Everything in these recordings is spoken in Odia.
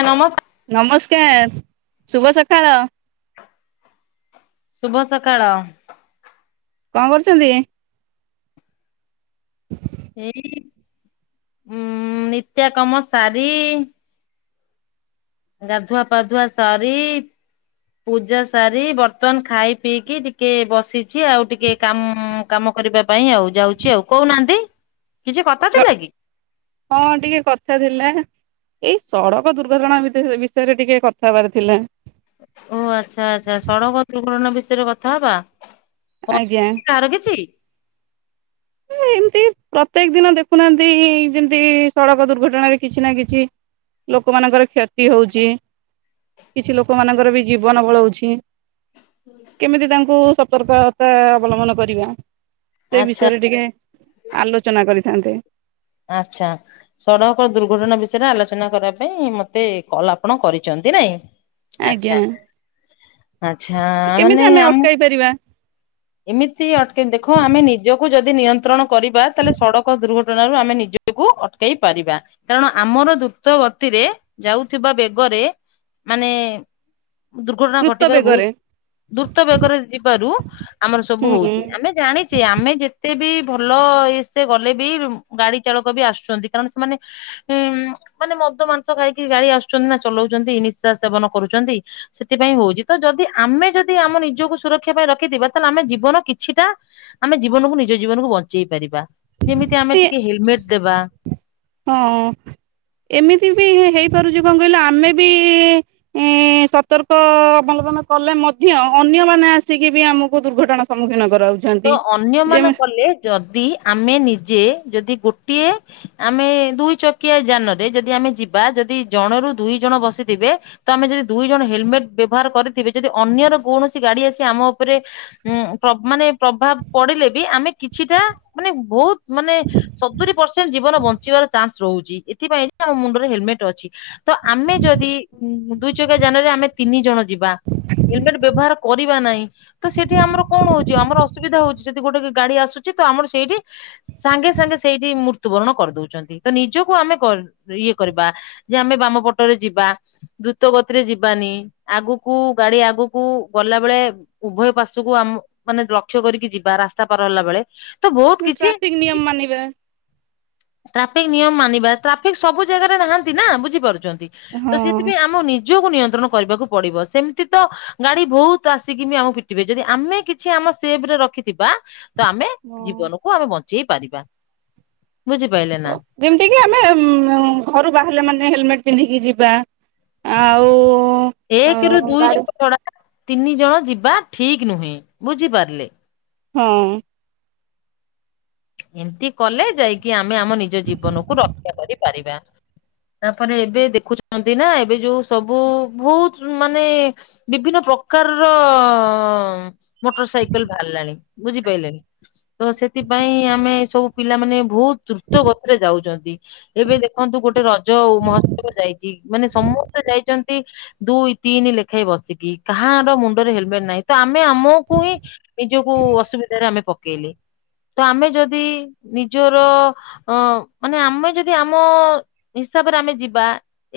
ଆଜ୍ଞା ନମସ୍କା ନମସ୍କାର ଶୁଭ ସକାଳ। ଶୁଭ ସକାଳ। କଣ କରୁଛନ୍ତି। ଏଇ ଉ ନିତ୍ୟା କାମ ସାରି ଗାଧୁଆ ପାଧୁଆ ସରି ପୂଜା ସାରି ବର୍ତ୍ତମାନ ଖାଇ ପିଇକି ଟିକେ ବସିଚି ଆଉ ଟିକେ କାମ କାମ କରିବା ପାଇଁ ଆଉ ଯାଉଚି ଆଉ କହୁନାହାନ୍ତି କିଛି କଥା ର ଥିଲା କି। ହଁ ଟିକେ କଥା ଥିଲା। ଏଇ ସଡ଼କ ଦୁର୍ଘଟଣା ବିଷୟରେ ଟିକେ କଥାହବାର ଥିଲା। ଓ ଆଚ୍ଛା ଆଚ୍ଛା ସଡ଼କ ଦୁର୍ଘଟଣା ବିଷୟରେ କଥା ହବା କ ଆଜ୍ଞା କାହାର କିଛି ଏମିତି ପ୍ରତ୍ୟେକ ଦିନ ଦେଖୁନାହାନ୍ତି ଯେମିତି ସଡ଼କ ଦୁର୍ଘଟଣାରେ କିଛି ନା କିଛି ଲୋକମାନଙ୍କର କ୍ଷତି ହଉଚି। କିଛି ଲୋକମାନଙ୍କର ବି ଜୀବନ ପଳଉଛି। କେମିତି ତାଙ୍କୁ ସତର୍କତା ଅବଲମ୍ବନ କରିବା ସେଇ ବିଷ ଆଚ୍ଛା ଟିକେ ଆଲୋଚନା କରିଥାନ୍ତେ। ଆଛା। ସଡ଼କ ଦୁର୍ଘଟଣା ବିଷୟରେ ଆଲୋଚନା କରିବା ପାଇଁ ମତେ କଲ୍ ଆପଣ କରିଚନ୍ତି ନାଇଁ। ଆଜ୍ଞା ଆଚ୍ଛା ଆଚ୍ଛା କେମିତି ମାନେ ଆମେ ଆମ ଅଟକାଇ ପାରିବା ଏମିତି ଅଟକ ଦେଖ ଆମେ ନିଜକୁ ଯଦି ନିୟନ୍ତ୍ରଣ କରିବା ତାହେଲେ ସଡ଼କ ଦୁର୍ଘ ତେଣୁ ଆମେ ନିଜକୁ ଅଟକେଇ ପାରିବା କାରଣ ଆମର ଦ୍ରୁତ ଗତିରେ ଯାଉଥିବା ବେଗରେ ମାନେ ଦୁର୍ଘଟଣା ଦ୍ରୁତ ଘଟିବାରେ ବହୁତ ବେଗରେ ଦୁର୍ତ ବେଗରେ ଯିବାରୁ ଆମର ସବୁ ହୁଁ ହୁଁ, ହଉଚି ଆମେ ଜାଣି ଚେ ଆମେ ଯେତେ ବି ଭଲ ସେ ଗଲେ ବି ଗାଡ଼ି ଚାଳକ ବି ଆସୁଛନ୍ତି କାରଣ ସେମାନେ ଉଁ ମାନେ ମଦ ମାଂସ ଖାଇକି ଗାଡ଼ି ଆସୁଛନ୍ତି ନା ଚଲାଉଛନ୍ତି ନିଶା ସେବନ କରୁଛନ୍ତି। ସେଥିପାଇଁ ହଉଛି ତ ଯଦି ଆମେ ଯଦି ଆମ ନିଜକୁ ସୁରକ୍ଷା ପାଇଁ ରଖିଥିବା ତାହେଲେ ଆମେ ଜୀବନ କିଛିଟା ଆମେ ଜୀବନକୁ ନିଜ ଜୀବନକୁ ବଞ୍ଚେଇ ପାରିବା ଯେମିତି ଆମେ ସେ ଟିକେ ହେଲମେଟ୍ ଦେବା। ହଁ ଏମିତି ବି ହେଇପାରୁଚି କଣ କହିଲ ଆମେ ବି ଏ ସତର୍କ ଅବଲମ୍ବନ କଲେ ମଧ୍ୟ ଅନ୍ୟମାନେ ଆସିକି ବି ଆମକୁ ଦୁର୍ଘଟଣା ସମ୍ମୁଖୀନ କରାଉଚି ତ ଅନ୍ୟ ମାନେ କଲେ ଯଦି ଆମେ ନିଜେ ଯଦି ଗୋଟିଏ ଆମେ ଦୁଇ ଚକିଆ ଯାନରେ ଯଦି ଆମେ ଯିବା ଯଦି ଜଣରୁୁ ଦୁଇ ଜଣ ବସିଥିବେ ତ ଆମେ ଯଦି ଦୁଇ ଜଣ ହେଲମେଟ୍ ବ୍ୟବହାର କରିଥିବେ ଯଦି ଅନ୍ୟର କୌଣସି ଗାଡ଼ି ଆସି ଆମ ଉପରେ ଉଁ ପ୍ର ମାନେ ପ୍ରଭାବ ପଡ଼ିଲେ ବି ଆମେ କିଛିଟା ମାନେ ବହୁତ ମାନେ ସତୁରି ପରସେଣ୍ଟ ଜୀବନ ବଞ୍ଚିବାର ଚାନ୍ସ ରହୁଚି ଏଥିପାଇଁ ଯେ ଆମ ମୁଣ୍ଡରେ ହେଲମେଟ ଅଛି। ତ ଆମେ ଯଦି ଉ ଦୁଇ ଚକା ଯାନରେ ଆମେ ତିନି ଜଣ ଯିବା ହେଲମେଟ୍ ବ୍ୟବହାର କରିବା ନାହିଁ ତ ସେଠି ଆମର କଣ ହଉଚି ଆମର ଅସୁ ଅସୁବିଧା ହେଉଚି ଯଦି ଗୋଟେ ଗାଡ଼ି ଆସୁଚି ତ ଆମର ସେଇଠି ସାଙ୍ଗେ ସାଙ୍ଗେ ସେଇଠି ମୃତ୍ୟୁବରଣ କରିଦଉଚନ୍ତି ତ ନିଜକୁ ଆମେ କ ଇଏ କରିବା ଯେ ଆମେ ବାମ ପଟରେ ଯିବା ଦ୍ରୁତ ଗତିରେ ଯିବାନି ଆଗକୁ ଗାଡି ଆଗକୁ ଗଲା ବେଳେ। ଉଭୟ ପାର୍ଶ୍ୱ କୁ ଆମ ମାନେ ଲକ୍ଷ୍ୟ କରିକି ଯିବା ରାସ୍ତା ପାର ହେଲା ବେଳେ। ତ ବହୁତ କିଛି। ଟ୍ରାଫିକ ନିୟମ ମାନିବା ଟ୍ରାଫିକ ନିୟମ ମାନିବା ଟ୍ରାଫିକ ସବୁ ଜାଗାରେ ନାହାନ୍ତି ନା ବୁଝିପାରୁଛନ୍ତି। ହଁ। ତ ସେଥିପାଇଁ ଆମ ନିଜକୁ ନିୟନ୍ତ୍ରଣ କରିବାକୁ ପଡିବ ସେମିତି ତ। ଗାଡି ବହୁତ ଆସିକି ବି ଆମକୁ ପିଟିବେ ଯଦି ଆମେ କିଛି ଆମ। ସେଭ ରେ ରଖିଥିବା ତ ଆମେ ହଁ। ଜୀବନକୁ ଆମେ ବଞ୍ଚେଇ ପାରିବା। ବୁଝିପାଇଲେ ନା। ଯେମିତି କି ଆମେ ଘରୁ ବାହାରିଲେ ମାନେ ହେଲମେଟ ପିନ୍ଧିକି ଯିବା। ଆଉ। ଏକ ରୁ ଅ ଦୁଇ ଜଣ ଗାଡି ଛଡା ତିନି ଜଣ ଯିବା ଠିକ ନୁହେଁ ବୁଝିପାରିଲେ। ହଁ। ଏମିତି କଲେ ଯାଇକି ଆମେ ଆମ ନିଜ ଜୀବନକୁୁ ରକ୍ଷା କରିପାରିବା। ତାପରେ ଏବେ ଦେଖୁଛନ୍ତି ନା ଏବେ ଯୋଉ ସବୁ ବହୁତ ମାନେ। ବିଭିନ୍ନ ପ୍ରକାରର ମୋଟର ସାଇକେଲ ବାହାରିଲାଣି ବୁଝିପାରିଲେନି। ତ ସେଥିପାଇଁ ଆମେ ସବୁ ପିଲାମାନେ ବହୁତ ଦ୍ରୁତ ଗତିରେ ଯାଉଛନ୍ତି। ଏବେ ଦେଖନ୍ତୁ ଗୋଟେ ରଜ ଆଉ ମହୋତ୍ସବ ଯାଇଛି ମାନେ ସମସ୍ତେ ଯାଇଛନ୍ତି ଦୁଇ। ତିନି ଲେଖାଏଁ ବସିକି କାହାର ର ମୁଣ୍ଡରେ ହେଲମେଟ ନାହିଁ। ତ ଆମେ ଆମକୁ ହିଁ ନିଜକୁ ଅସୁବିଧାରେ ଆମେ ପକେଇଲେ ତ ଆମେ। ଯଦି ନିଜର। ଅ ମାନେ ଆମେ ଯଦି ଆମ ହିସାବରେ ଆମେ ଯିବା।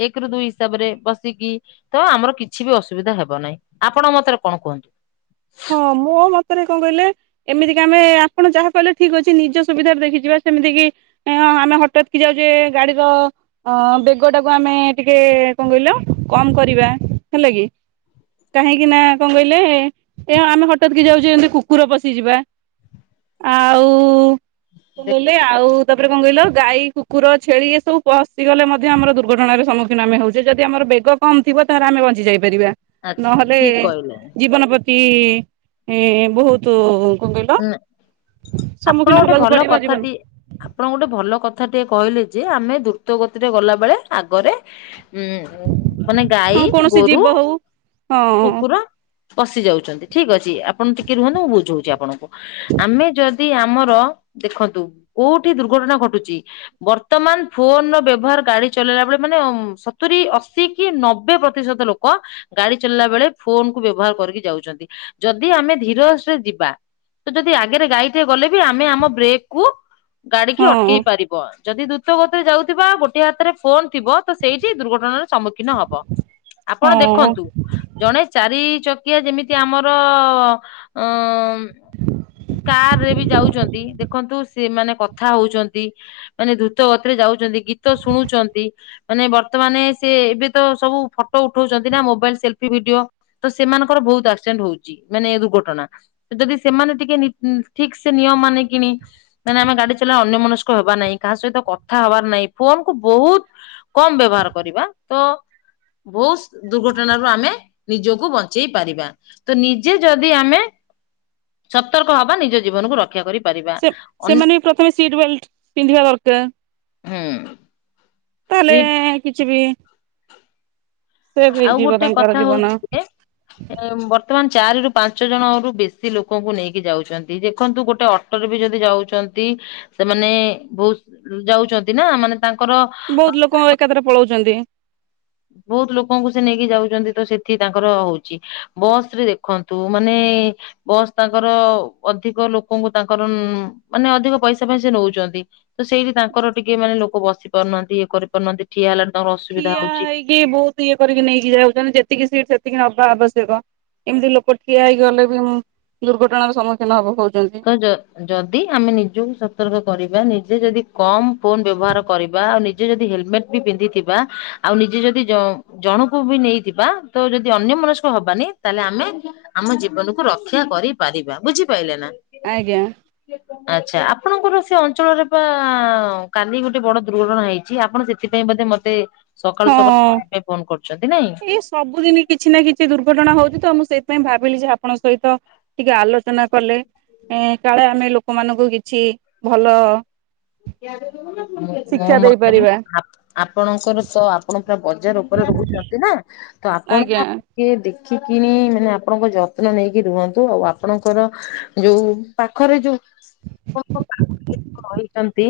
ଏକ ରୁ ଦୁଇ ହିସାବ ରେ ବସିକି। ତ ଆମର କିଛି ବି ଅସୁବିଧା ହେବ ନାହିଁ ଆପଣ ମତରେ କଣ କୁହନ୍ତୁ। ହଁ ମୋ ମତରେ କଣ କହିଲେ। ଏମିତି କି ଆମେ ଆପଣ ଯାହା କହିଲେ ଠିକ ଅଛି ନିଜ ସୁବିଧାରେ ଦେଖିଯିବା ସେମିତି କିି। ଇ ଅଁ ଆମେ ହଠତ୍ କି ଯାଉଛେ ଗାଡିର। ଅ ବେଗ ଟାକୁ ଆମେ ଟିକେ କଣ କହିଲ କମ କରିବା ହେଲା କି। କାହିଁକି ନା କଣ କହିଲେ। ଏ ଆମେ ହଠାତ୍ କି ଯାଉଛେ ଏମିତି କୁକୁର ପଶିଯିବା ଆଉ। କଣ କହିଲେ ଆଉ। ତାପରେ କଣ କହିଲ ଗାଈ କୁକୁର ଛେଳି ଏସବୁ ପଶିଗଲେ ମଧ୍ୟ ଆମର ଦୁର୍ଘଟଣାର ସମ୍ମୁଖୀନ ଆମେ ହଉଛେ ଯଦି ଆମର ବେଗ। କମ ଥିବ ତାର ଆମେ ବଞ୍ଚି ଯାଇ ପାରିବା ଆଚ୍ଛା ନହେଲେ ଠିକ କହିଲେ। ଜୀବନ ପ୍ରତି କି ଏଁ ବହୁତ। ତୁ କଣ କହିଲ ହୁଁ ଆପଣ ସମ୍ମୁଖୀନ ଗୋଟେ ହେବାକୁ ଭଲ ପଡିବ ଜୀବନ। କଥାଟି ଆପଣ ଗୋଟେ ଭଲ କଥା ଟିକେ କହିଲେ ଯେ ଆମେ ଦ୍ରୁତ ଗତିରେ ଗଲାବେେଳେ ଆଗରେ। ଉଁ ମାନେ ଗାଈ, ହଁ କୌଣସି ଗୋରୁ, ଜୀବ ହଉ ହଁ କୁକୁର। ପଶି ଯାଉଛନ୍ତି ଠିକ ଅଛି ଆପଣ ଟିକେ ରୁହନ୍ତୁ ମୁଁ ବୁଝଉଛି ଆପଣଙ୍କୁ ଆମେ ଯଦି। ଦି ଆମର ଦେଖନ୍ତୁ କୋଉଠି ଦୁର୍ଘଟଣା ଘଟୁଛି। ବର୍ତ୍ତମାନ ଫୋନ ର ବ୍ୟବହାର ଗାଡି ଚଲେଇଲା ବେଳେ ମାନେ ଅଁ ସତୁରି ଅଶୀ। କି ନବେ ପ୍ରତିଶତ ଲୋକ ଗାଡି ଚଲାଇଲା ବେଳେ ଫୋନ କୁ ବ୍ୟବହାର କରିକି ଯାଉଛନ୍ତି। ଯଦି ଆମେ ଧୀର ସ ରେ ଯିବା। ତ ଯଦି ଆଗରେ ଗାଈ ଟେ ଗଲେ ବି ଆମେ ଆମ ବ୍ରେକ କୁ ଗାଡିକି ହଁ ଅଟକେଇ ପାରିବାୁ କ ଯଦି ଦ୍ରୁତ ଗତିରେ ଯାଉଥିବା ଗୋଟେ ହାତରେ ଫୋନ ଥିବ ତ ସେଇଠି ଦୁର୍ଘଟଣା ର। ସମ୍ମୁଖୀନ ହବ ଆପଣ ହଁ ଦେଖନ୍ତୁ। ଜଣେ ଚାରି ଚକିଆ ଯେମିତି ଆମର ଅଁ। କାରରେ ବି ଯାଉଛନ୍ତି ଦେଖନ୍ତୁ ସେମାନେ କଥା ହଉଛନ୍ତି। ମାନେ ଦ୍ରୁତ ଗତିରେ ଯାଉଛନ୍ତି ଗୀତ ଶୁଣୁଛନ୍ତି। ମାନେ ବର୍ତ୍ତମାନ ସେ ଏବେ ତ ସବୁ ଫଟୋ ଉଠଉଛନ୍ତି ନା ମୋବାଇଲ ସେଲଫି ଭିଡିଓ। ତ ସେମାନଙ୍କର ବହୁତ ଆକ୍ସିଡେଣ୍ଟ ହଉଛି ମାନେ ଏ ଦୁର୍ଘଟଣା ଯଦି। ସେମାନେ ଟିକେ ନି ଠିକ ସେ ନିୟମ ମାନି କିଣି। ନାଇଁ ଆମେ ଗାଡି ଚଲେଇବା ଅନ୍ୟ ମନସ୍କ ହେବା ନାାଇଁ କାହା ସହିତ କଥା ହବାର ନାହିଁ ଫୋନ କୁ ବହୁତ କମ ବ୍ୟବହାର କରିବା ତ ବହୁତ ଦୁର୍ଘଟଣ ର ଆମେ ନିଜକୁ ବଞ୍ଚେଇ ପାରିବା। ତ ନିଜେ ଯଦି ଆମେ। ସତର୍କ ହବା ନିଜ ଜୀବନକୁ ରକ୍ଷା କରି ସେ ସେମାନେ ବି ପ୍ରଥମେ ସିଟ ବେଲ୍ଟ ପିନ୍ଧିବା ଦରକାର। ହୁଁ ତାହେଲେ ସେଇ କିଛି ବି ସେ ବି ହେଇ ଯିବ ତାଙ୍କର ଜୀବନ। ଏ ବର୍ତ୍ତମାନ ଚାରି ରୁ ପାଞ୍ଚ ଜଣ ରୁ ବେଶୀ ଲୋକଙ୍କୁ ନେଇକି ଯାଉଛନ୍ତି ଦେଖନ୍ତୁ ଗୋଟେ ଟ ବି ଯଦି ଯାଉଛନ୍ତି ସେମାନେ ବହୁତ ଯାଉଛନ୍ତି ନା ମାନେ ତାଙ୍କର ବହୁତ ଲୋକ ଏକାଥରେ ପଳଉଛନ୍ତି। ବହୁତ ଲୋକଙ୍କୁ ସେ ନେଇକି ଯାଉଛନ୍ତି ତ ସେଠି ତାଙ୍କର ହଉଛି ବସ ରେ ଦେଖନ୍ତୁ ମାନେ ବସ୍ ତାଙ୍କର ଅଧିକ ଲୋକଙ୍କୁ ତାଙ୍କର ମାନେ ଅଧିକ ପଇସା ଫାଇସ ନଉଛନ୍ତି। ତ ସେଇଠି ତାଙ୍କର ଟିକେ ମାନେ ଲୋକ ବସି ପାରୁନାହାନ୍ତି ଇଏ କରିପାରୁନାହାନ୍ତି। ଠିଆ ହେଲା ଠିଆ ହେଇ କି ବହୁତ ଇଏ କରିକି ନେଇକି ଯାଉଛନ୍ତି ଯେତିକି ସିଟ୍ ସେତିକି ନବା ଆବଶ୍ୟକ ଏମିତି ଲୋକ ଠିଆ ହେଇ ଗଲେ ବି ଦୁର୍ଘଟଣାର ସମ୍ମୁଖୀନ ହବ ହଉଛନ୍ତି। ତ ଯଦି ଆମେ ନିଜକୁ ସତର୍କ କରିବା ନିଜେ ଯଦି କମ ଫୋନ ବ୍ୟବହାର କରିବା ଆଉ ନିଜେ ଯଦି ହେଲମେଟ ବି ପିନ୍ଧିଥିବା ଆଉ ନିଜେ ଯଦି ଜଣକୁ ବି ନେଇଥିବା ତ ଯଦି ଅନ୍ୟ ମନସ୍କ ହବାନି ତାହେଲେ ଆମେ ଆମ ଜୀବନକୁୁ ରକ୍ଷା କରିପାରିବା ବୁଝିପାରିଲେ ନା। ଆଜ୍ଞା ଆଚ୍ଛା ଆପଣଙ୍କର ସେ ଅଞ୍ଚଳରେ ବା କାଲି ଗୋଟେ ବଡ ଦୁର୍ଘଟଣା ହେଇ ଛି ଆପଣ ସେଥିପାଇଁ ବୋଧେ ମତେ ସକାଳୁ ହଁ ସକାଳୁ ପାଇଁ ଫୋନ କରୁଛନ୍ତି ନାଇଁ। ସବୁଦିନ। କିଛି ନା କିଛି ଦୁର୍ଘଟଣା ହଉଛି ତ ମୁଁ ସେଇଥିପାଇଁ ଭାବିଲି ଯେ ଆପଣଙ୍କ ସହିତ ଟିକେ ଆଲୋଚନା କଲେ। ଏ କାଳେ ଆମେ ଲୋକମାନଙ୍କୁ କିଛି ଭଲ ମୋ ଶିକ୍ଷା ମତରେ ଦେଇପାରିବା ଆପଣଙ୍କର ତ। ଆପଣ ପୁରା ବଜାର ଉପରେ ରହୁଛନ୍ତି ନା ତ ଆପଣ ଆଜ୍ଞା ଟିକେ ଦେଖିକିନ ମାନେ ଆପଣଙ୍କ ଯତ୍ନ ନେଇକି ରୁହନ୍ତୁ ଆଉ ଆପଣଙ୍କର ଯୋଉ ପାଖରେ ଯୋଉ ଛନ୍ତି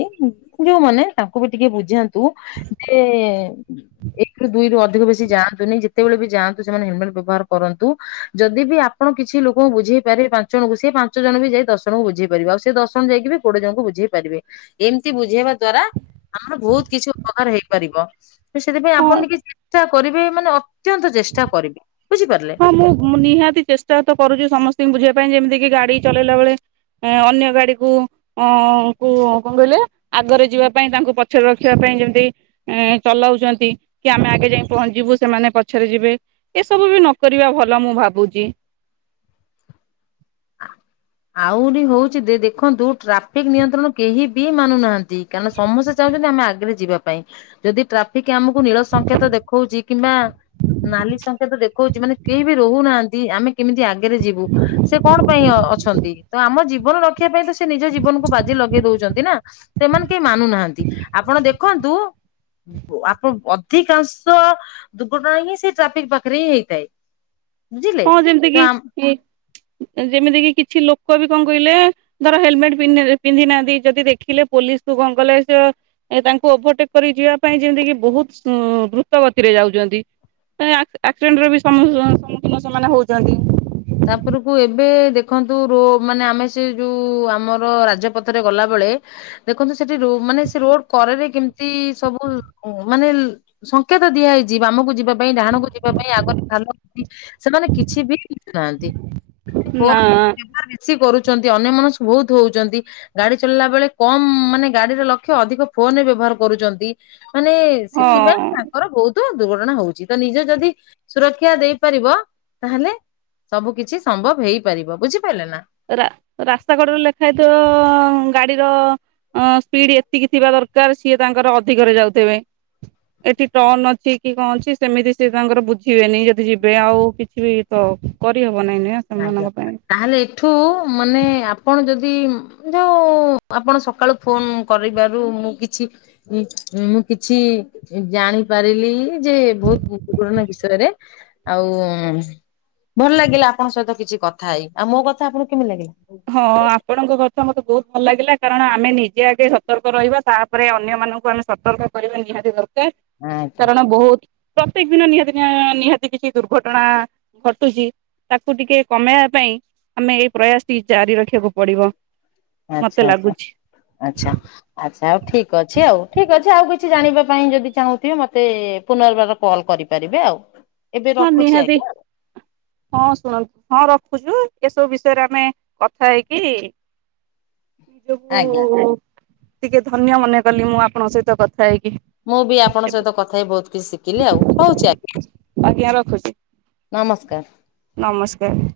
ଯୋଉମାନେ ତାଙ୍କୁ ବି ଟିକେ ବୁଝାନ୍ ତୁ ଯେ ଏକରୁୁ ଦୁଇରୁୁ ଅଧିକ ବେଶୀ ଯାଆନ୍ତୁନି ଯେତେବେଳେ ବି ଯାଆନ୍ତୁ ସେମାନେ ହେଲମେଟ ବ୍ୟବହାର କରନ୍ତୁ। ଯଦି ବି ଆପଣ କିଛି ଲୋକଙ୍କୁ ବୁଝେଇ ପାରିବେ ପାଞ୍ଚ ଜଣଙ୍କୁ ସେ ପାଞ୍ଚ ଜଣ ବି ଯାଇ ଦଶ ଜଣଙ୍କୁ ବୁଝେଇ ପାରିବେ ଆଉ ସେ ଦଶ ଜଣ ଯାଇକି ବି କୋଡିଏ ଜଣଙ୍କୁ ବୁଝେଇ ପାରିବେ। ଏମିତି ବୁଝେଇବା ଦ୍ଵାରା ଆମର ବହୁତ କିଛି ଉପକାର ହେଇପାରିବ ତ ସେଥିପାଇଁ ହଁ ଆପଣ ଟିକେ ଚେଷ୍ଟା କରିବେ ମାନେ ଅତ୍ୟନ୍ତ ଚେଷ୍ଟା କରିବେ ବୁଝିପାରିଲେ। ହଁ ମୁଁ ନିହାତି ଚେଷ୍ଟା ତ କରୁଛି ସମସ୍ତଙ୍କୁ ବୁଝିବା ପାଇଁ ଯେମିତିକ ଗାଡି ଚଲେଇଲା ବେଳେ ଅନ୍ୟ ଗାଡିକୁ ଅ କ କଣ କହିଲେ ଆଗରେ ଯିବା ପାଇଁ ତାଙ୍କୁ ପଛରେ ରଖିବା ପାଇଁ ଯେମିତି ଏ ଚଲାଉଛନ୍ତି କି ଆମେ ଆଗେ ଯାଇ ପହଞ୍ଚିବୁ ସେମାନେ ପଛରେ ଯିବେ ଏସବୁ ବି ନ କରିବା ଭଲ ମୁଁ ଭାବୁଛି। ଆହୁରି ହଉଛି ଦେ ଦେଖନ୍ତୁ ଟ୍ରାଫିକ ନିୟନ୍ତ୍ରଣ କେହି ବି ମାନୁ ନାହାନ୍ତି। କାରଁ ସମସ୍ତେ ଚାହୁଛନ୍ତି ଆମେ ଆଗରେ ଯିବା ପାଇଁ। ଯଦି ଟ୍ରାଫିକ ଆମକୁ ନୀଳ ସଂକେତ ଦେଖଉଛି କିମ୍ବା ନାଲି ସଙ୍କେତ ଦେଖଉଛି ମାନେ କେହି ବି ରହୁନାହାନ୍ତି ଆମେ କେମିତି ଆଗରେ ଯିବୁ ସେ କଣ ପାଇଁ ଅଛନ୍ତି ତ ଆମ ଜୀବନ ରଖିବା ପାଇଁ ତ ସେ ନିଜ ଜୀବନକୁ ବାଜି ଲଗେଇ ଦଉଛନ୍ତି ନା ସେମାନେ କେହି ମାନୁନାହାନ୍ତି ଆପଣ ଦେଖନ୍ତୁ। ଆପଣ ଅଧିକାଂଶ ଦୁର୍ଘଟଣା ହିଁ ସେ ଟ୍ରାଫିକ ପାଖରେ ହିଁ ହେଇଥାଏ ବୁଝିଲେ ହଁ ଯେମିତି ତ ଆମ କିି ଯେମିତି କିି କିଛି ଲୋକ ବି କଣ କହିଲେ ଧର ହେଲମେଟ ପିନ୍ଧି ନାହାନ୍ତି ଯଦି ଦେଖିଲେ ପୋଲିସ କୁ କଣ କଲେ ସେ ଏ ତାଙ୍କୁ ଓଭରଟେକ୍ କରି ଯିବା ପାଇଁ ଯେମିତି କି ବହୁତ ଦ୍ରୁତ ଗତିରେ ଯାଉଛନ୍ତି ଆକ୍ସିଡେଣ୍ଟ ର ସମ୍ମୁଖୀନ ସେମାନେ ହଉଛନ୍ତି ତାପରକୁ ଏବେ ଦେଖନ୍ତୁ ରୋ ମାନେ ଆମେ ସେ ଯୋଉ ଆମର ରାଜପଥରେ ଗଲାବେଳେ ଦେଖନ୍ତୁ ସେଠି ମାନେ ସେ ରୋଡ କରେରେ କେମିତି ସବୁ ମାନେ ସଂଙ୍କେତ ଦିଆହଇଛି ବାମମକୁ ଯିବା ପାଇଁ ଡାହାଣ କକୁ ଯିବା ପାଇଁ ଆଗରେଲ ସେମାନେ କିଛି ବି ହାନ୍ତି ନା ବେଶୀ କରୁଛନ୍ତି ଅନ୍ୟ ମାନଷ ବହୁତ ହଉଛନ୍ତି ଗାଡି ଚଲେଇଲା ବେଳେ କମ ମାନେ ଗାଡିର ଲକ୍ଷ ଅଧିକ ଫୋନ ବ୍ୟବହାର କରୁଛନ୍ତି ମାନେ ହଁ ସେଥିପାଇଁ ର ବହୁତ ଦୁର୍ଘଟଣା ହଉଛି ତ ନିଜ ଯଦି ସୁରକ୍ଷା ଦେଇପାରିବ ତାହେଲେ ସବୁ କିଛି ସମ୍ଭବ ହେଇପାରିବ ବୁଝିପାରିଲେ ନା ରାସ୍ତା କଡରେ ଲେଖା ହେଇଥିବ ଗାଡିର ଅ ସ୍ପିଡ ଏତିକି ଥିବା ଦରକାର ସିଏ ତାଙ୍କର ଅଧିକରେ ଯାଉଥିବେ ଏଠି ଟନ ଅଛି କି କଣ ଅଛି ସେମିତି ସି ତାଙ୍କର ବୁଝିବେନି ଯଦି ଯିବେ ଆଉ କିଛି ବି ତ କରିହବ ନାଇଁ ନ ଆଜ୍ଞା ତାହେଲେ ଏଠୁ ମାନେ ଆପଣ ଯଦି ଯୋଉ ଆପଣ ସକାଳୁ ଫୋନ କରିବାରୁ ମୁଁ କିଛି ଉ ମୁଁ କିଛି ଜାଣିପାରିଲି ଯେ ବହୁତ ଗୁରୁତଵପୂର୍ଣ ବିଷୟରେ ଆଉ ଭଲ ଲାଗିଲା ଆପଣଙ୍କ ସହିତ କିଛି କଥା ହେଇ ଆଉ ମୋ କଥା ଆପଣଙ୍କୁ କେମିତି ଲାଗିଲା ହଁ ଆପଣଙ୍କ କଥା ମତେ ବହୁତ ଭଲ ଲାଗିଲା କାରଣ ଆମେ ନିଜେ ଆଗେ ସତର୍କ ରହିବା ତା ଉପରେ ଅନ୍ୟ ମାନଙ୍କୁ ଆମେ ସତର୍କ କରିବା ନିହାତି ଦରକାର ଆଜ୍ଞା କାରଣ ବହୁତ ପ୍ରତ୍ୟକ ଦିନ ନିହାତି ନିହାତି କିଛି ଦୁର୍ଘଟଣା ଘଟୁଛି ତାକୁ ଟିକେ କମେଇବା ପାଇଁ ଆମେ ଏଇ ପ୍ରୟାସ ଟି ଜାରି ରଖିବାକୁ ପଡିବ ମତେ ଆଚ୍ଛା ଆଚଛା ଲାଗୁଛି ଆଚଛା ଆଚ୍ଛା ଆଉ ଠିକ୍ ଅଛି ଆଉ ଠିକ୍ ଅଛି ଆଉ କିଛି ଜାଣିବା ପାଇଁ ଯଦି ଚାହୁଁଥିବେ ମୋତେ ପୁନର୍ବାର କଲ୍ କରିବ ପାରିବେ ଆଉ ଏବେ ରଖୁଛି ହାନହାାତ ଆଜ୍ଞା ହଁ ଶୁଣନ୍ତୁ ହଁ ରଖୁଛୁ ଏସବୁ ବିଷୟରେ ଆମେ କଥା ହେଇକି [unintelligible] ନିଜକୁ ଆଜ୍ଞା ଟିକେ ଧନ୍ୟ ମନେ କଲି ମୁଁ ଆପଣଙ୍କ ସହିତ କଥା ହେଇକି ମୁଁ ବି ଆପଣଙ୍କ ଏବେ ସହିତ କଥା ହ ବହୁତ କିଛି ଶିଖିଲି ଆଉ ହଉଛି ଆ ଆଜ୍ଞା ରଖୁଛି ନମସ୍କାର